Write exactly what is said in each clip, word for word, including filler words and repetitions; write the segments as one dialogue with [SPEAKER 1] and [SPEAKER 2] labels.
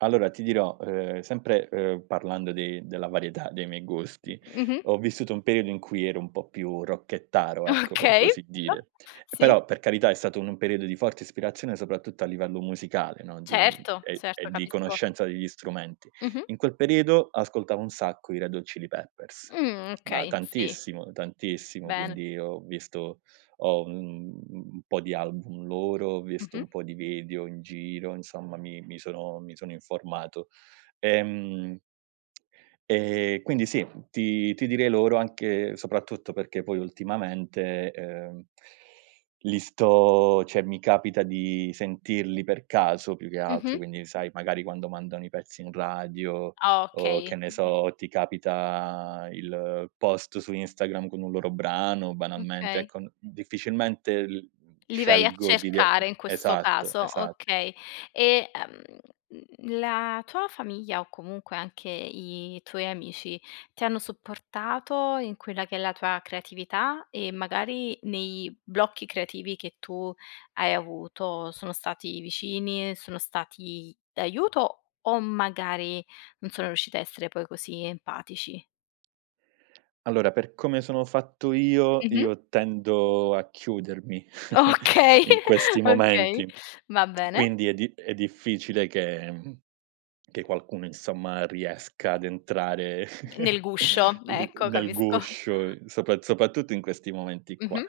[SPEAKER 1] Allora ti dirò, ehm, sempre, ehm, parlando de della varietà dei miei gusti,
[SPEAKER 2] Mh-mh.
[SPEAKER 1] ho vissuto un periodo in cui ero un po' più rockettaro ecco, per
[SPEAKER 2] Okay,
[SPEAKER 1] così
[SPEAKER 2] bello,
[SPEAKER 1] dire,
[SPEAKER 2] sì.
[SPEAKER 1] però per carità è stato un periodo di forte ispirazione soprattutto a livello musicale, no, di
[SPEAKER 2] Certo,
[SPEAKER 1] e e
[SPEAKER 2] certo,
[SPEAKER 1] di
[SPEAKER 2] capisco.
[SPEAKER 1] conoscenza degli strumenti.
[SPEAKER 2] Mh-mh.
[SPEAKER 1] In quel periodo ascoltavo un sacco i Red Hot Chilli Peppers,
[SPEAKER 2] Mh,
[SPEAKER 1] ma
[SPEAKER 2] okay, sì.
[SPEAKER 1] tantissimo, tantissimo,
[SPEAKER 2] Bene.
[SPEAKER 1] quindi ho visto ho, mhmm, un po' di album loro, ho visto
[SPEAKER 2] Mh-mh.
[SPEAKER 1] un po' di video in giro, insomma mi mi sono mi sono informato, ehm ehm quindi sì, ti ti direi loro anche soprattutto perché poi ultimamente, ehm, li sto ceh mi capita di sentirli per caso più che altro,
[SPEAKER 2] Mh-mh.
[SPEAKER 1] quindi sai magari quando mandano i pezzi in radio
[SPEAKER 2] Ah,
[SPEAKER 1] o
[SPEAKER 2] okay.
[SPEAKER 1] che ne so, ti capita il post su Instagram con un loro brano, banalmente
[SPEAKER 2] Okay.
[SPEAKER 1] ecco, n difficilmente l
[SPEAKER 2] Li vai a
[SPEAKER 1] scelgo di via
[SPEAKER 2] cercare in questo
[SPEAKER 1] esatto,
[SPEAKER 2] caso,
[SPEAKER 1] esatto.
[SPEAKER 2] okay. E, ehm, mhmm, la tua famiglia o comunque anche i tuoi amici ti hanno supportato in quella che è la tua creatività e magari nei blocchi creativi che tu hai avuto, sono stati vicini, sono stati d'aiuto o magari non sono riusciti a essere poi così empatici?
[SPEAKER 1] Allora per come sono fatto io,
[SPEAKER 2] Mh-mh.
[SPEAKER 1] io tendo a chiudermi
[SPEAKER 2] Okay,
[SPEAKER 1] in questi
[SPEAKER 2] okay,
[SPEAKER 1] momenti.
[SPEAKER 2] va bene.
[SPEAKER 1] Quindi è di è difficile che mhmm, che qualcuno insomma riesca ad entrare
[SPEAKER 2] Nel guscio,
[SPEAKER 1] i
[SPEAKER 2] ecco,
[SPEAKER 1] nel
[SPEAKER 2] capisco.
[SPEAKER 1] guscio, sopa sopattutto in questi momenti qua.
[SPEAKER 2] Mh-mh.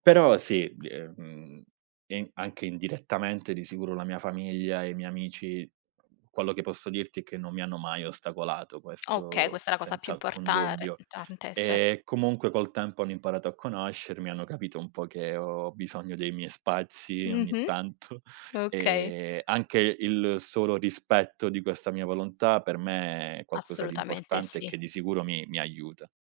[SPEAKER 1] Però sì, bie ehm, in anche indirettamente di sicuro la mia famiglia e i miei amici, quello che posso dirti che non mi hanno mai ostacolato,
[SPEAKER 2] Okay,
[SPEAKER 1] questo
[SPEAKER 2] questa è la cosa più
[SPEAKER 1] senza alcun
[SPEAKER 2] importare
[SPEAKER 1] dubbio.
[SPEAKER 2] tante, certo.
[SPEAKER 1] Ehm, comunque col tempo hanno imparato a conoscermi, hanno capito un po' che ho bisogno dei miei spazi ogni
[SPEAKER 2] Mh-mh.
[SPEAKER 1] tanto,
[SPEAKER 2] Okay.
[SPEAKER 1] ehm, anche il solo rispetto di questa mia volontà per me è qualcosa di
[SPEAKER 2] Assolutamente
[SPEAKER 1] importante e
[SPEAKER 2] sì.
[SPEAKER 1] che di sicuro mi mi aiuta.